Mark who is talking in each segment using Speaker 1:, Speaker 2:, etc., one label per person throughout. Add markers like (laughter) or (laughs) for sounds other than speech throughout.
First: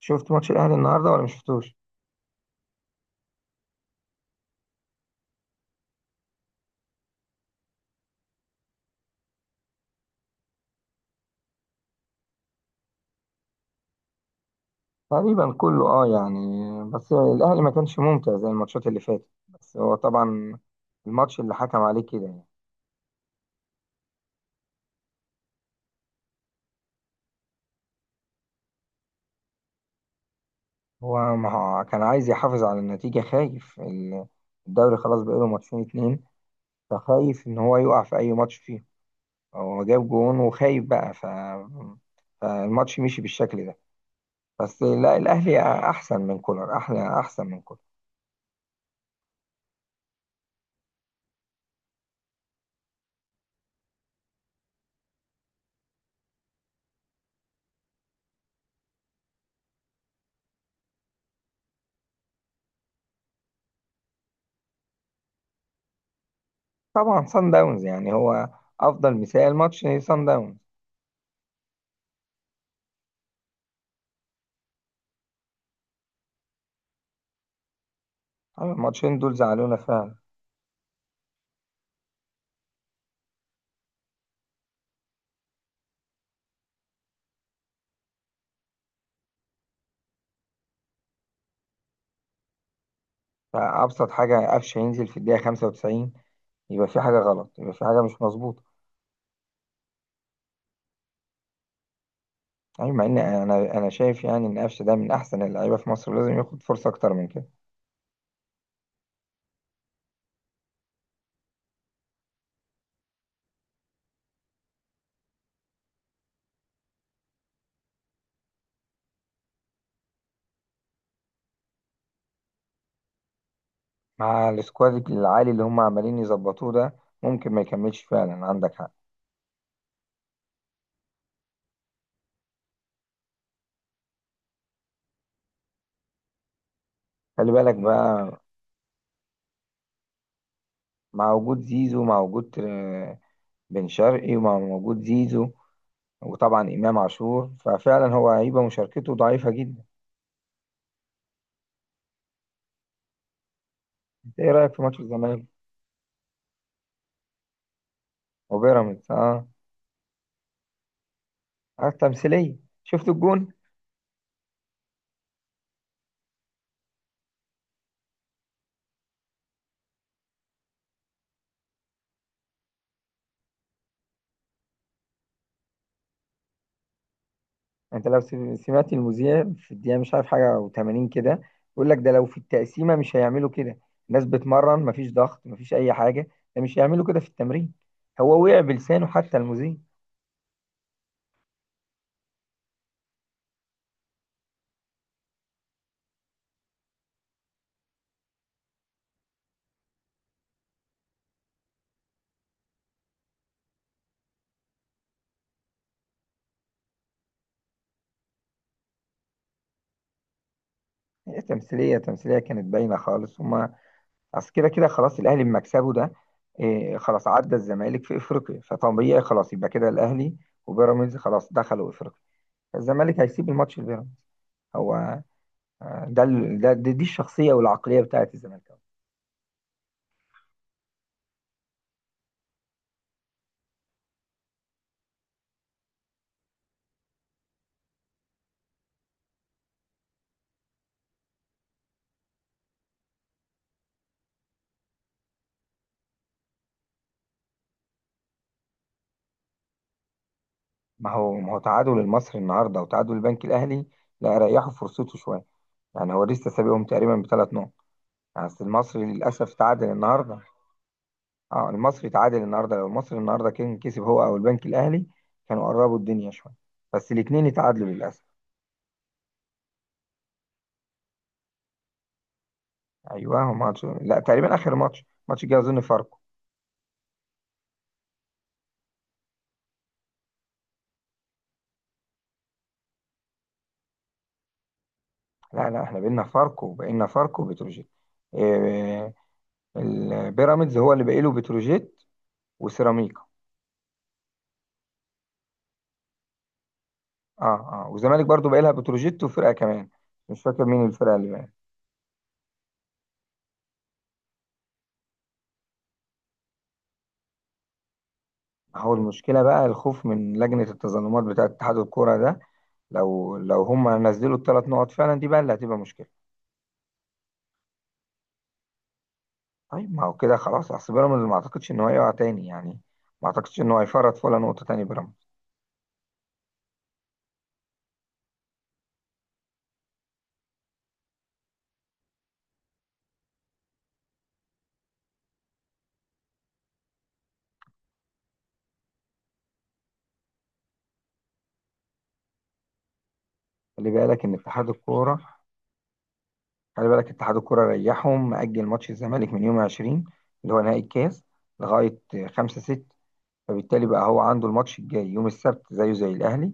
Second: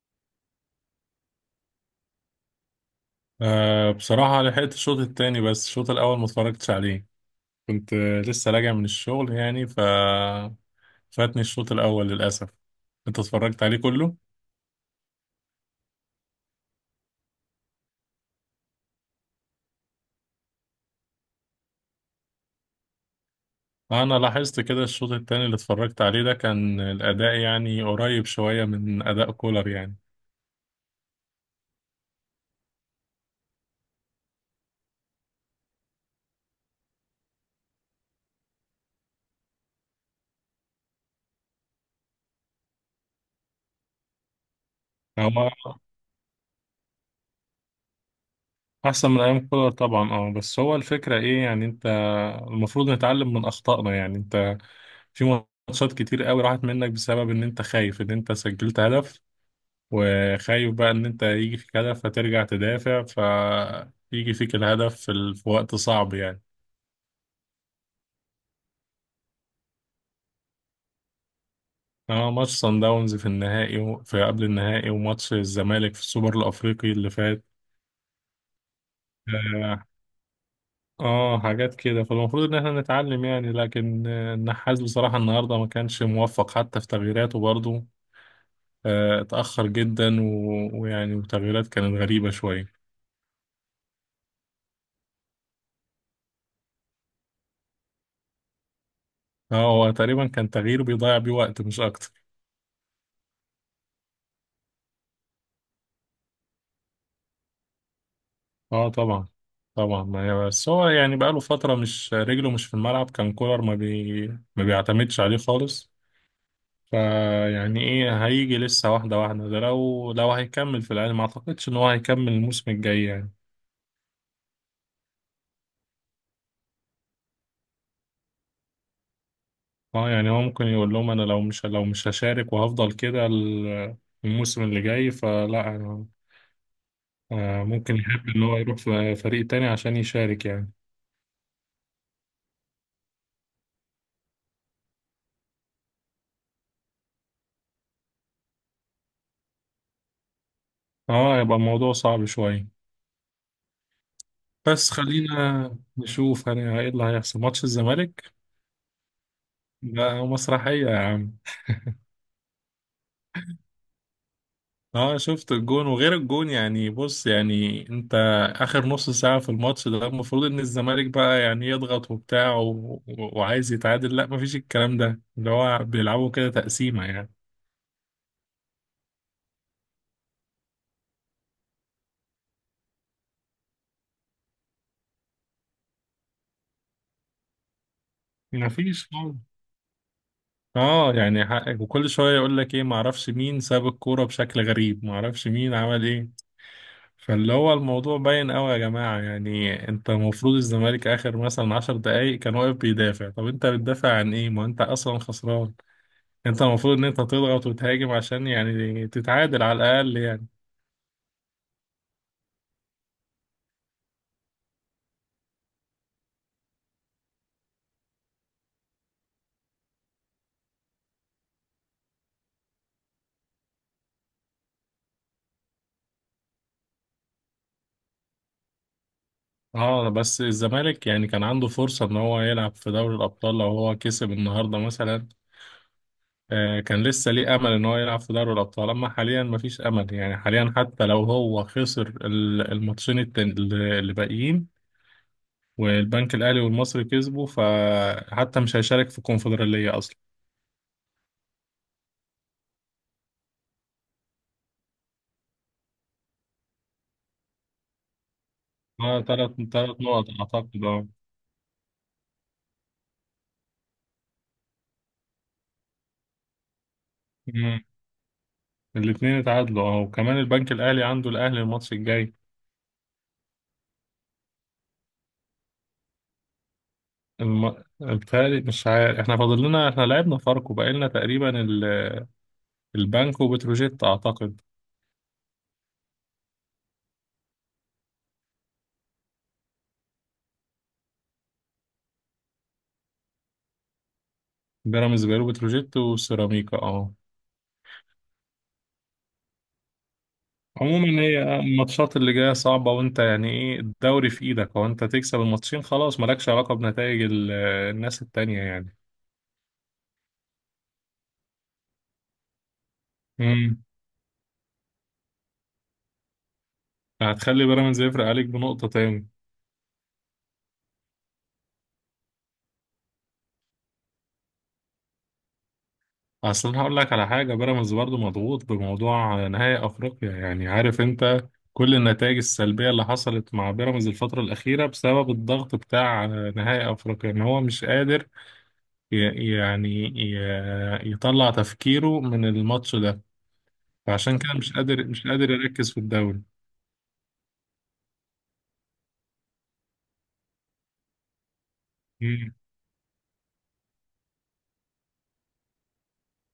Speaker 1: شفت ماتش الاهلي النهارده ولا مش شفتوش؟
Speaker 2: أه، بصراحة لحقت الشوط التاني، بس الشوط الأول ما اتفرجتش عليه. كنت لسه راجع من الشغل، يعني فاتني الشوط الأول للأسف. أنت اتفرجت عليه كله؟
Speaker 1: تقريبا كله اه يعني. بس الاهلي ما كانش ممتع زي الماتشات اللي فاتت، بس هو طبعا الماتش اللي حكم عليه كده يعني.
Speaker 2: أنا لاحظت كده الشوط التاني اللي اتفرجت عليه ده، كان الأداء يعني قريب شوية من أداء كولر يعني.
Speaker 1: هو ما هو كان عايز يحافظ على النتيجه، خايف الدوري خلاص بقاله ماتشين اتنين، فخايف ان هو يقع في اي ماتش فيه. هو جاب جون وخايف بقى فالماتش مشي بالشكل ده. بس لا
Speaker 2: هو
Speaker 1: الاهلي احسن من كولر، احسن من كولر.
Speaker 2: أحسن من أيام كولر طبعا، أه، بس هو الفكرة إيه يعني؟ أنت المفروض نتعلم من أخطائنا يعني. أنت في ماتشات كتير قوي راحت منك بسبب ان انت خايف ان انت سجلت هدف، وخايف بقى ان انت يجي فيك هدف فترجع تدافع، فيجي فيك الهدف في وقت صعب يعني.
Speaker 1: طبعا سان داونز يعني، هو افضل مثال ماتش سان داونز.
Speaker 2: اه، ماتش صن داونز في النهائي في قبل النهائي، وماتش الزمالك في السوبر الافريقي اللي فات.
Speaker 1: أيوة، الماتشين دول زعلونا
Speaker 2: اه،
Speaker 1: فعلا.
Speaker 2: حاجات كده، فالمفروض ان احنا نتعلم يعني، لكن النحاس بصراحة النهاردة ما كانش موفق حتى في تغييراته برضه. اتأخر جدا ويعني وتغييرات كانت غريبة شوية.
Speaker 1: فأبسط حاجة قفش ينزل في الدقيقة 95، يبقى في حاجة غلط، يبقى في حاجة مش مظبوطة.
Speaker 2: اه، هو تقريبا كان تغيير بيضيع بيه وقت مش اكتر.
Speaker 1: يعني مع إن أنا شايف يعني إن قفش ده من أحسن اللعيبة في مصر، لازم ياخد فرصة أكتر من كده.
Speaker 2: اه طبعا. طبعا، ما هي بس هو يعني بقاله فترة مش رجله مش في الملعب، كان كولر ما بيعتمدش عليه خالص. فيعني ايه، هيجي لسه واحدة واحدة. ده لو هيكمل في الأهلي، ما اعتقدش ان هو هيكمل الموسم الجاي يعني.
Speaker 1: مع السكواد العالي اللي هم عمالين يظبطوه ده، ممكن ما يكملش فعلا، عندك حق.
Speaker 2: اه يعني، هو ممكن يقول لهم انا لو مش هشارك وهفضل كده، الموسم اللي جاي، فلا أنا
Speaker 1: خلي بالك
Speaker 2: ممكن يحب
Speaker 1: بقى،
Speaker 2: ان هو يروح في فريق تاني عشان يشارك يعني.
Speaker 1: مع وجود زيزو، مع وجود بن شرقي، ومع وجود زيزو، وطبعا إمام عاشور. ففعلا هو هيبقى مشاركته ضعيفة جدا.
Speaker 2: اه، يبقى الموضوع صعب شوية.
Speaker 1: إنت إيه رأيك في
Speaker 2: بس
Speaker 1: ماتش الزمالك
Speaker 2: خلينا نشوف ايه اللي هيحصل ماتش الزمالك.
Speaker 1: وبيراميدز؟ آه.
Speaker 2: لا، هو مسرحية يا عم.
Speaker 1: اه، تمثيلية. شفت الجون.
Speaker 2: اه شفت الجون، وغير الجون يعني، بص يعني انت اخر نص ساعة في الماتش ده، المفروض ان الزمالك بقى يعني يضغط وبتاع وعايز يتعادل. لا، مفيش الكلام ده، اللي هو بيلعبوا كده تقسيمة يعني.
Speaker 1: انت لو سمعت المذيع في الدقيقة مش عارف حاجة و80 كده، يقول لك ده لو في التقسيمة مش هيعملوا كده. الناس بتمرن، مفيش ضغط، مفيش أي حاجة. ده مش هيعملوا كده في التمرين. هو وقع
Speaker 2: مفيش
Speaker 1: بلسانه حتى
Speaker 2: خالص.
Speaker 1: المذيع.
Speaker 2: اه يعني، حقك. وكل شوية يقول لك ايه، معرفش مين ساب الكورة بشكل غريب، معرفش مين عمل ايه. فاللي هو الموضوع باين قوي يا جماعة، يعني انت المفروض الزمالك اخر مثلا 10 دقايق كان واقف بيدافع. طب انت بتدافع عن ايه، ما انت اصلا خسران. انت المفروض ان انت تضغط وتهاجم عشان يعني تتعادل على الاقل يعني.
Speaker 1: هي تمثيلية، تمثيلية كانت باينة خالص. هما أصل كده كده خلاص الأهلي بمكسبه ده، إيه خلاص عدى الزمالك في إفريقيا، فطبيعي خلاص يبقى كده. الأهلي وبيراميدز خلاص دخلوا إفريقيا، الزمالك هيسيب الماتش لبيراميدز. هو آه، ده ال- ده دي, دي الشخصيه والعقليه بتاعت الزمالكاوي.
Speaker 2: اه، بس الزمالك يعني كان عنده فرصة ان هو يلعب في دوري الابطال لو هو كسب النهاردة مثلا. آه، كان لسه ليه امل ان هو يلعب في دوري الابطال. اما حاليا مفيش امل يعني، حاليا حتى لو هو خسر اللي باقيين، والبنك الاهلي والمصري كسبوا، فحتى مش هيشارك في الكونفدرالية اصلا.
Speaker 1: ما هو تعادل المصري النهارده وتعادل البنك الاهلي. لا، ريحوا فرصته شويه. يعني هو لسه سابقهم تقريبا بثلاث نقط. يعني أصل المصري
Speaker 2: اه،
Speaker 1: للاسف
Speaker 2: تلات
Speaker 1: تعادل
Speaker 2: تلات نقط
Speaker 1: النهارده.
Speaker 2: اعتقد، اه.
Speaker 1: اه، المصري تعادل النهارده، لو المصري النهارده كان كسب هو او البنك الاهلي، كانوا قربوا الدنيا شويه. بس الاثنين
Speaker 2: مم.
Speaker 1: اتعادلوا للاسف.
Speaker 2: الاتنين اتعادلوا، اه. وكمان البنك الاهلي عنده الاهلي الماتش الجاي.
Speaker 1: ايوه، هو ماتش لا تقريبا اخر ماتش، ماتش الجاي اظن فاركو.
Speaker 2: بتهيألي مش عارف، احنا فاضل لنا، احنا لعبنا فاركو، بقى لنا تقريبا البنك وبتروجيت اعتقد.
Speaker 1: لا لا، احنا بقينا فاركو وبتروجيت. إيه، البيراميدز هو اللي باقي له بتروجيت وسيراميكا.
Speaker 2: بيراميدز، بيراميدز وبتروجيت وسيراميكا، اه.
Speaker 1: اه. اه، والزمالك برضو بقى لها بتروجيت وفرقه كمان، مش فاكر مين الفرقه
Speaker 2: عموما
Speaker 1: اللي بقى.
Speaker 2: هي الماتشات اللي جايه صعبه، وانت يعني ايه، الدوري في ايدك، وانت تكسب الماتشين خلاص، مالكش علاقه بنتائج الناس التانية
Speaker 1: هو
Speaker 2: يعني.
Speaker 1: المشكله بقى الخوف من لجنه التظلمات بتاعه اتحاد الكوره ده. لو
Speaker 2: امم.
Speaker 1: هم نزلوا الثلاث نقط فعلا، دي بقى اللي هتبقى مشكله.
Speaker 2: هتخلي بيراميدز يفرق عليك بنقطه تاني.
Speaker 1: طيب ما هو كده خلاص، اصل بيراميدز ما اعتقدش ان هو هيقع تاني يعني، ما اعتقدش ان هو هيفرط في ولا نقطه تاني بيراميدز.
Speaker 2: اصل انا هقول لك على حاجه، بيراميدز برضو مضغوط بموضوع نهائي افريقيا. يعني عارف انت كل النتائج السلبيه اللي حصلت مع بيراميدز الفتره الاخيره بسبب الضغط بتاع نهائي افريقيا، ان هو مش قادر يعني يطلع تفكيره من الماتش ده.
Speaker 1: خلي بالك ان
Speaker 2: فعشان كده
Speaker 1: اتحاد
Speaker 2: مش قادر
Speaker 1: الكوره
Speaker 2: مش قادر يركز في الدوري.
Speaker 1: خلي بالك اتحاد الكوره ريحهم، مأجل ماتش الزمالك من يوم 20 اللي هو نهائي الكاس لغايه
Speaker 2: مم.
Speaker 1: 5 6. فبالتالي بقى هو عنده الماتش الجاي يوم السبت زيه زي الأهلي،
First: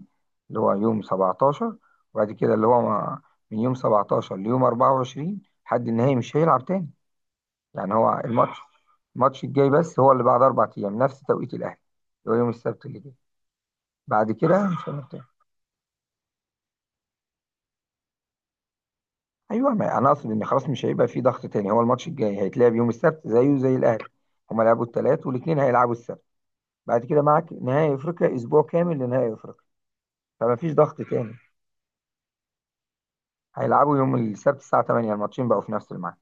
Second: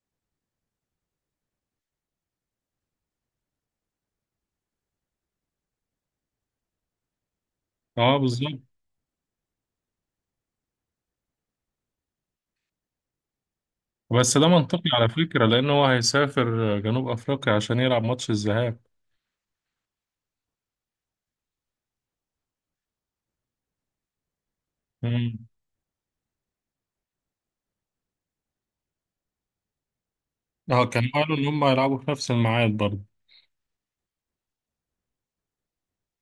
Speaker 1: اللي هو يوم 17. وبعد كده اللي هو من يوم 17 ليوم 24 لحد النهائي مش هيلعب تاني. يعني
Speaker 2: اه
Speaker 1: هو الماتش
Speaker 2: بالظبط.
Speaker 1: الماتش الجاي بس هو اللي بعد 4 أيام نفس توقيت الأهلي، اللي هو يوم السبت اللي جاي، بعد
Speaker 2: بس ده
Speaker 1: كده
Speaker 2: منطقي
Speaker 1: مش
Speaker 2: على
Speaker 1: هنلعب تاني.
Speaker 2: فكره، لان هو هيسافر جنوب افريقيا عشان يلعب ماتش الذهاب.
Speaker 1: أيوه، ما أنا أقصد إن خلاص مش هيبقى في ضغط تاني، هو الماتش الجاي هيتلعب يوم السبت زيه زي الأهلي. هما لعبوا الثلاث
Speaker 2: مم.
Speaker 1: والاثنين هيلعبوا السبت. بعد كده معاك نهائي أفريقيا، أسبوع كامل لنهائي أفريقيا، فما فيش
Speaker 2: اه،
Speaker 1: ضغط
Speaker 2: كانوا
Speaker 1: تاني.
Speaker 2: قالوا ان هم هيلعبوا في نفس الميعاد برضه.
Speaker 1: هيلعبوا يوم السبت الساعة 8، الماتشين بقوا في نفس الميعاد.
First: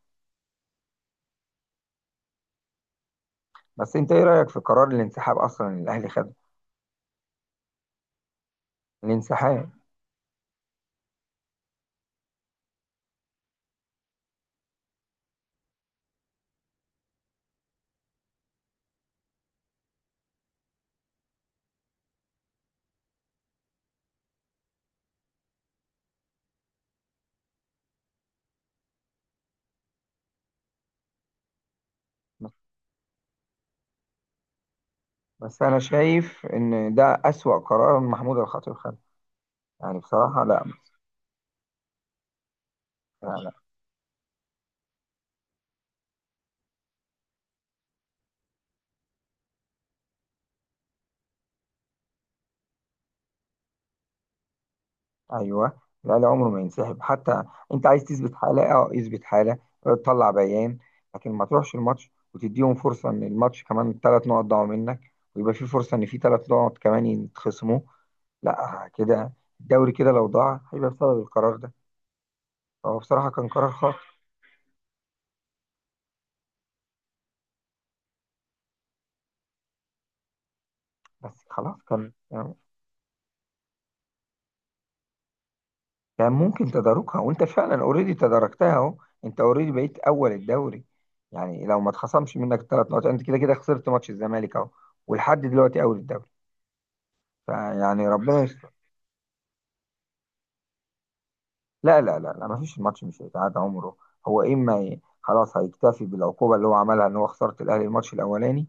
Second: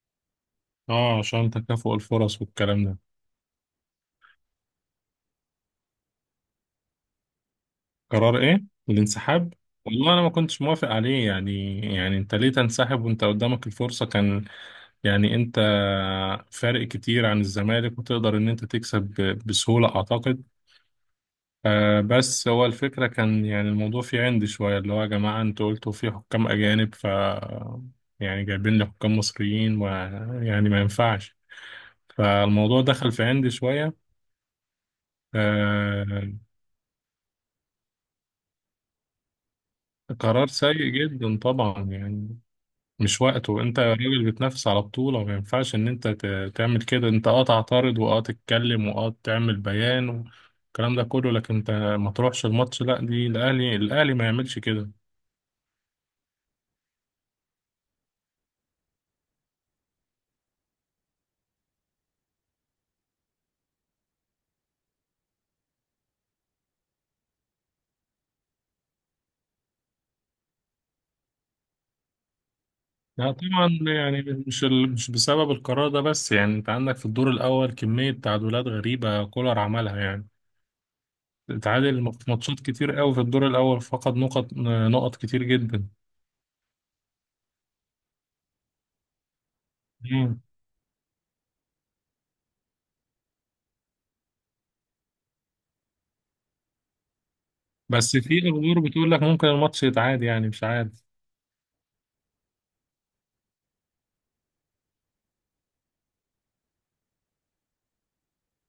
Speaker 2: اه، عشان تكافؤ الفرص والكلام ده.
Speaker 1: بس انت ايه رأيك في قرار الانسحاب اصلا اللي الاهلي خده؟
Speaker 2: قرار ايه؟ الانسحاب.
Speaker 1: الانسحاب.
Speaker 2: والله انا ما كنتش موافق عليه يعني. يعني انت ليه تنسحب وانت قدامك الفرصة؟ كان يعني انت فارق كتير عن الزمالك، وتقدر ان انت تكسب بسهولة اعتقد. آه، بس هو الفكرة كان يعني الموضوع فيه عند شوية، اللي هو يا جماعة انتوا قلتوا في حكام اجانب، يعني جايبين لي حكام مصريين، ويعني ما ينفعش. فالموضوع دخل في عندي شوية.
Speaker 1: بس انا
Speaker 2: آه،
Speaker 1: شايف ان ده أسوأ قرار محمود الخطيب خده، يعني بصراحة
Speaker 2: قرار
Speaker 1: لا.
Speaker 2: سيء جدا طبعا يعني. مش
Speaker 1: لا, لا.
Speaker 2: وقته، انت راجل بتنافس على بطولة، ما ينفعش ان انت تعمل كده. انت اه تعترض، واه تتكلم، واه تعمل بيان، والكلام ده كله، لكن انت ما تروحش الماتش، لا. دي الاهلي، الاهلي ما يعملش كده.
Speaker 1: ايوه. الاهلي عمره ما ينسحب حتى. انت عايز تثبت حالة، اه اثبت حالة، اه، تطلع بيان، لكن ما تروحش الماتش وتديهم فرصة ان الماتش كمان ثلاث نقط ضاعوا منك، ويبقى في فرصة ان في ثلاث نقط كمان يتخصموا. لا كده الدوري كده لو ضاع هيبقى بسبب القرار ده، هو بصراحة
Speaker 2: لا
Speaker 1: كان
Speaker 2: طبعا
Speaker 1: قرار خاطئ.
Speaker 2: يعني. مش مش بسبب القرار ده بس، يعني انت عندك في الدور الاول كمية تعادلات غريبة كولر عملها يعني.
Speaker 1: بس خلاص كان
Speaker 2: اتعادل في
Speaker 1: يعني
Speaker 2: ماتشات كتير قوي في الدور الاول، فقد نقط، نقط كتير جدا.
Speaker 1: كان ممكن تداركها، وانت فعلا اوريدي تداركتها اهو. انت اوريدي بقيت اول الدوري. يعني لو ما اتخصمش منك ثلاث نقط، انت كده كده خسرت ماتش الزمالك اهو، ولحد دلوقتي اول الدوري. فيعني
Speaker 2: بس في
Speaker 1: ربنا يستر.
Speaker 2: اخبار بتقول لك ممكن الماتش يتعاد، يعني مش عارف.
Speaker 1: لا لا لا لا، ما فيش، الماتش مش هيتعاد عمره. هو اما خلاص هيكتفي بالعقوبه اللي هو عملها، ان هو خساره الاهلي الماتش الاولاني،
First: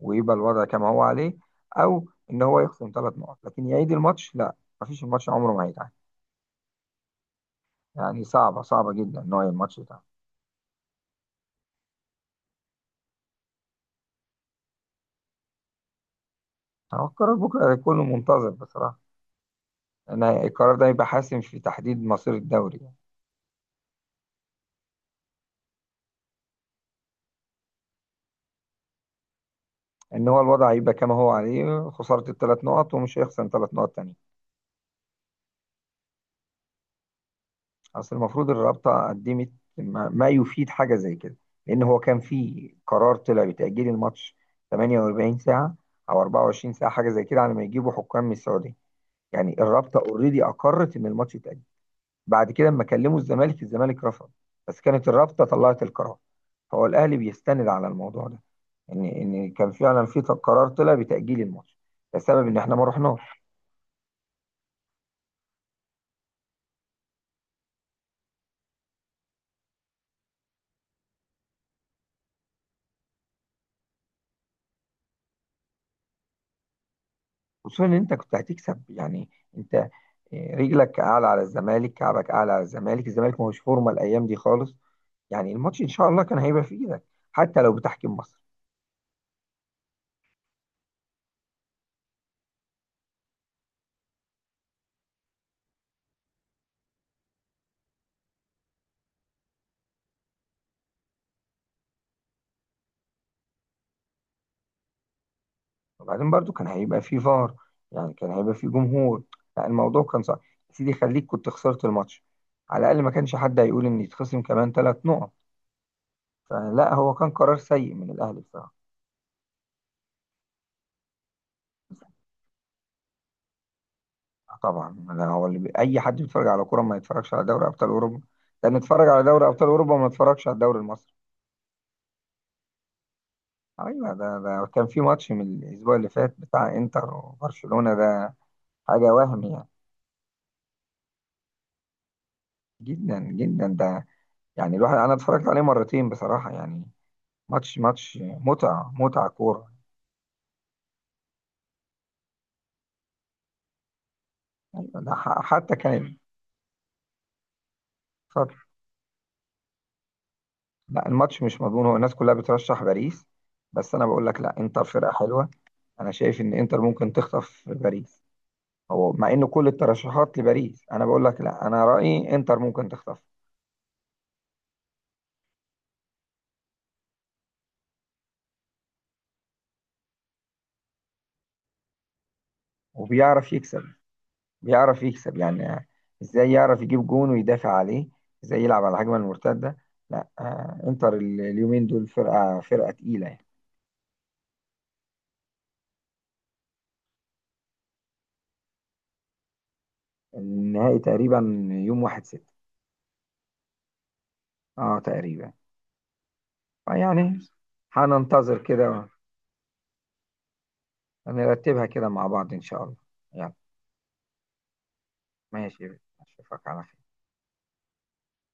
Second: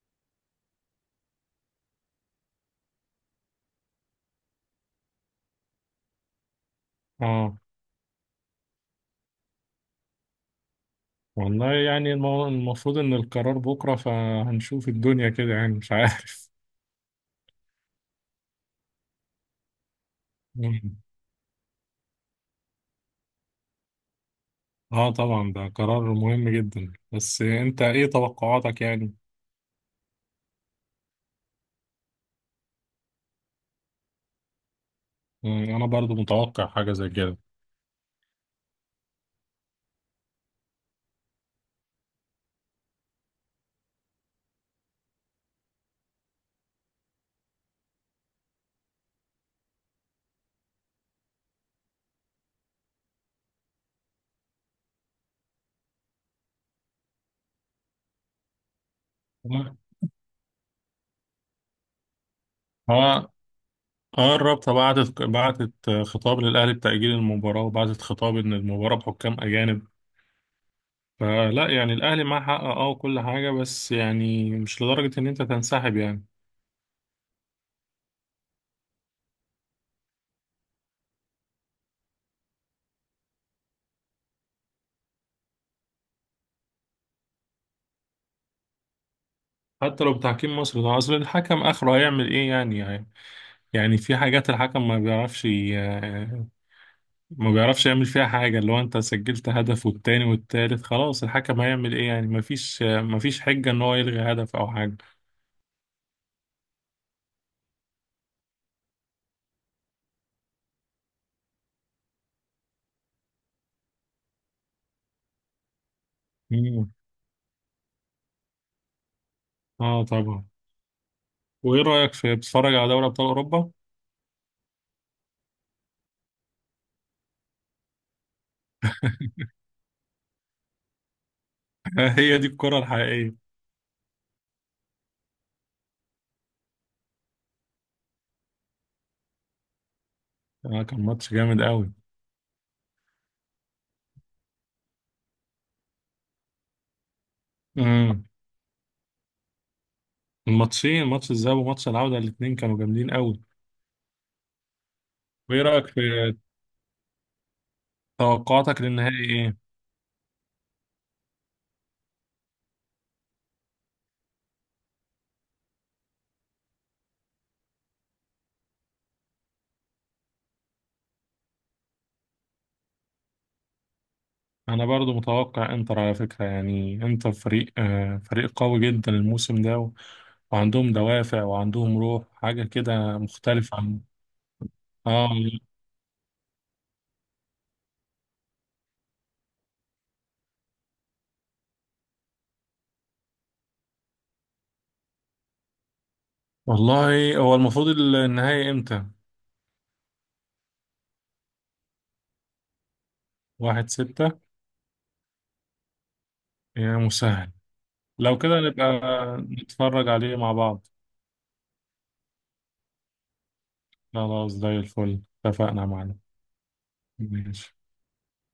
Speaker 1: ويبقى الوضع كما هو عليه، او ان هو يخصم ثلاث نقط لكن يعيد الماتش، لا. ما فيش، الماتش عمره ما هيتعاد.
Speaker 2: اه،
Speaker 1: يعني صعبه، صعبه جدا ان هو الماتش يتعاد.
Speaker 2: والله يعني المفروض ان القرار بكره، فهنشوف الدنيا كده، يعني مش عارف.
Speaker 1: هو القرار بكره هيكون منتظر بصراحه. انا
Speaker 2: (laughs)
Speaker 1: القرار ده
Speaker 2: مم.
Speaker 1: هيبقى حاسم في تحديد مصير الدوري.
Speaker 2: اه طبعا، ده قرار مهم جدا، بس انت ايه توقعاتك يعني؟
Speaker 1: ان هو الوضع هيبقى كما هو عليه، خساره الثلاث نقط ومش هيخسر ثلاث نقط تانية.
Speaker 2: مم، انا برضو متوقع حاجه زي كده.
Speaker 1: اصل المفروض الرابطه قدمت، ما يفيد حاجه زي كده، لان هو كان في قرار طلع بتاجيل الماتش 48 ساعه او 24 ساعه حاجه زي كده، على ما يجيبوا حكام من السعوديه. يعني الرابطه اوريدي اقرت ان الماتش يتاجل، بعد كده لما كلموا الزمالك، الزمالك رفض، بس كانت الرابطه طلعت القرار. فهو الاهلي بيستند على الموضوع ده، ان كان
Speaker 2: اه.
Speaker 1: فعلا في قرار طلع بتاجيل الماتش، لسبب ان احنا ما
Speaker 2: اه.
Speaker 1: رحناش.
Speaker 2: آه، الرابطه بعتت خطاب للاهلي بتاجيل المباراه، وبعتت خطاب ان المباراه بحكام اجانب. فلا يعني الاهلي معاه حق، اه، وكل حاجه، بس يعني مش لدرجه ان انت تنسحب يعني.
Speaker 1: خصوصا ان انت كنت هتكسب يعني، انت رجلك اعلى على الزمالك، كعبك اعلى على الزمالك، الزمالك ما هوش فورمه الايام دي خالص. يعني الماتش ان شاء الله كان هيبقى في ايدك حتى لو بتحكيم مصر.
Speaker 2: حتى لو بتحكيم مصري، ده اصل الحكم اخره هيعمل ايه يعني؟ يعني، يعني في حاجات الحكم ما بيعرفش يعمل فيها حاجة. اللي هو انت سجلت هدف والتاني والتالت، خلاص الحكم هيعمل ايه يعني؟ ما فيش حجة ان هو يلغي هدف او حاجة.
Speaker 1: وبعدين برضو كان هيبقى فيه فار، يعني كان هيبقى فيه جمهور. لا الموضوع كان صعب. يا سيدي خليك كنت خسرت الماتش، على الأقل ما كانش حد هيقول إن يتخصم كمان ثلاث نقط.
Speaker 2: مم.
Speaker 1: فلا هو كان قرار سيء من الأهلي بصراحة.
Speaker 2: اه طبعا. وايه رأيك في، بتتفرج على دوري ابطال اوروبا؟
Speaker 1: آه طبعا، ده هو اللي أي حد بيتفرج على كورة ما يتفرجش على دوري أبطال أوروبا؟ ده نتفرج على دوري
Speaker 2: (laughs)
Speaker 1: أبطال أوروبا وما نتفرجش على الدوري المصري؟
Speaker 2: هي دي الكرة الحقيقية.
Speaker 1: أيوة، ده كان في ماتش من الأسبوع اللي فات بتاع إنتر وبرشلونة، ده حاجة وهم يعني.
Speaker 2: آه كان ماتش جامد قوي.
Speaker 1: جدا جدا ده. يعني الواحد، أنا اتفرجت عليه مرتين بصراحة يعني. ماتش ماتش
Speaker 2: امم.
Speaker 1: متعة، متعة كورة.
Speaker 2: الماتشين، ماتش الذهاب وماتش العودة، الاتنين كانوا جامدين قوي.
Speaker 1: يعني ده
Speaker 2: وايه
Speaker 1: حتى
Speaker 2: رأيك في
Speaker 1: كان ف-
Speaker 2: توقعاتك للنهائي ايه؟
Speaker 1: لا، الماتش مش مضمون. هو الناس كلها بترشح باريس، بس أنا بقول لك لا، إنتر فرقة حلوة. أنا شايف إن إنتر ممكن تخطف باريس. هو مع إن كل الترشحات لباريس، أنا بقول لك لا، أنا رأيي إنتر ممكن تخطف.
Speaker 2: انا برضو متوقع انتر على فكرة يعني. انتر فريق، فريق قوي جدا الموسم ده، وعندهم دوافع، وعندهم روح، حاجة كده
Speaker 1: وبيعرف
Speaker 2: مختلفة
Speaker 1: يكسب،
Speaker 2: عن.
Speaker 1: بيعرف
Speaker 2: اه
Speaker 1: يكسب يعني. إزاي يعرف يجيب جون ويدافع عليه، إزاي يلعب على الهجمة المرتدة. لا إنتر اليومين دول فرقة، فرقة تقيلة يعني.
Speaker 2: والله. هو المفروض النهائي امتى؟
Speaker 1: النهائي تقريبا يوم 1 6.
Speaker 2: 1/6.
Speaker 1: اه تقريبا.
Speaker 2: يا
Speaker 1: يعني
Speaker 2: مسهل. لو
Speaker 1: هننتظر
Speaker 2: كده نبقى
Speaker 1: كده.
Speaker 2: نتفرج عليه مع بعض.
Speaker 1: هنرتبها كده مع بعض إن شاء الله. يلا.
Speaker 2: خلاص، زي الفل، اتفقنا
Speaker 1: ماشي،
Speaker 2: معنا.
Speaker 1: أشوفك على خير.
Speaker 2: ماشي.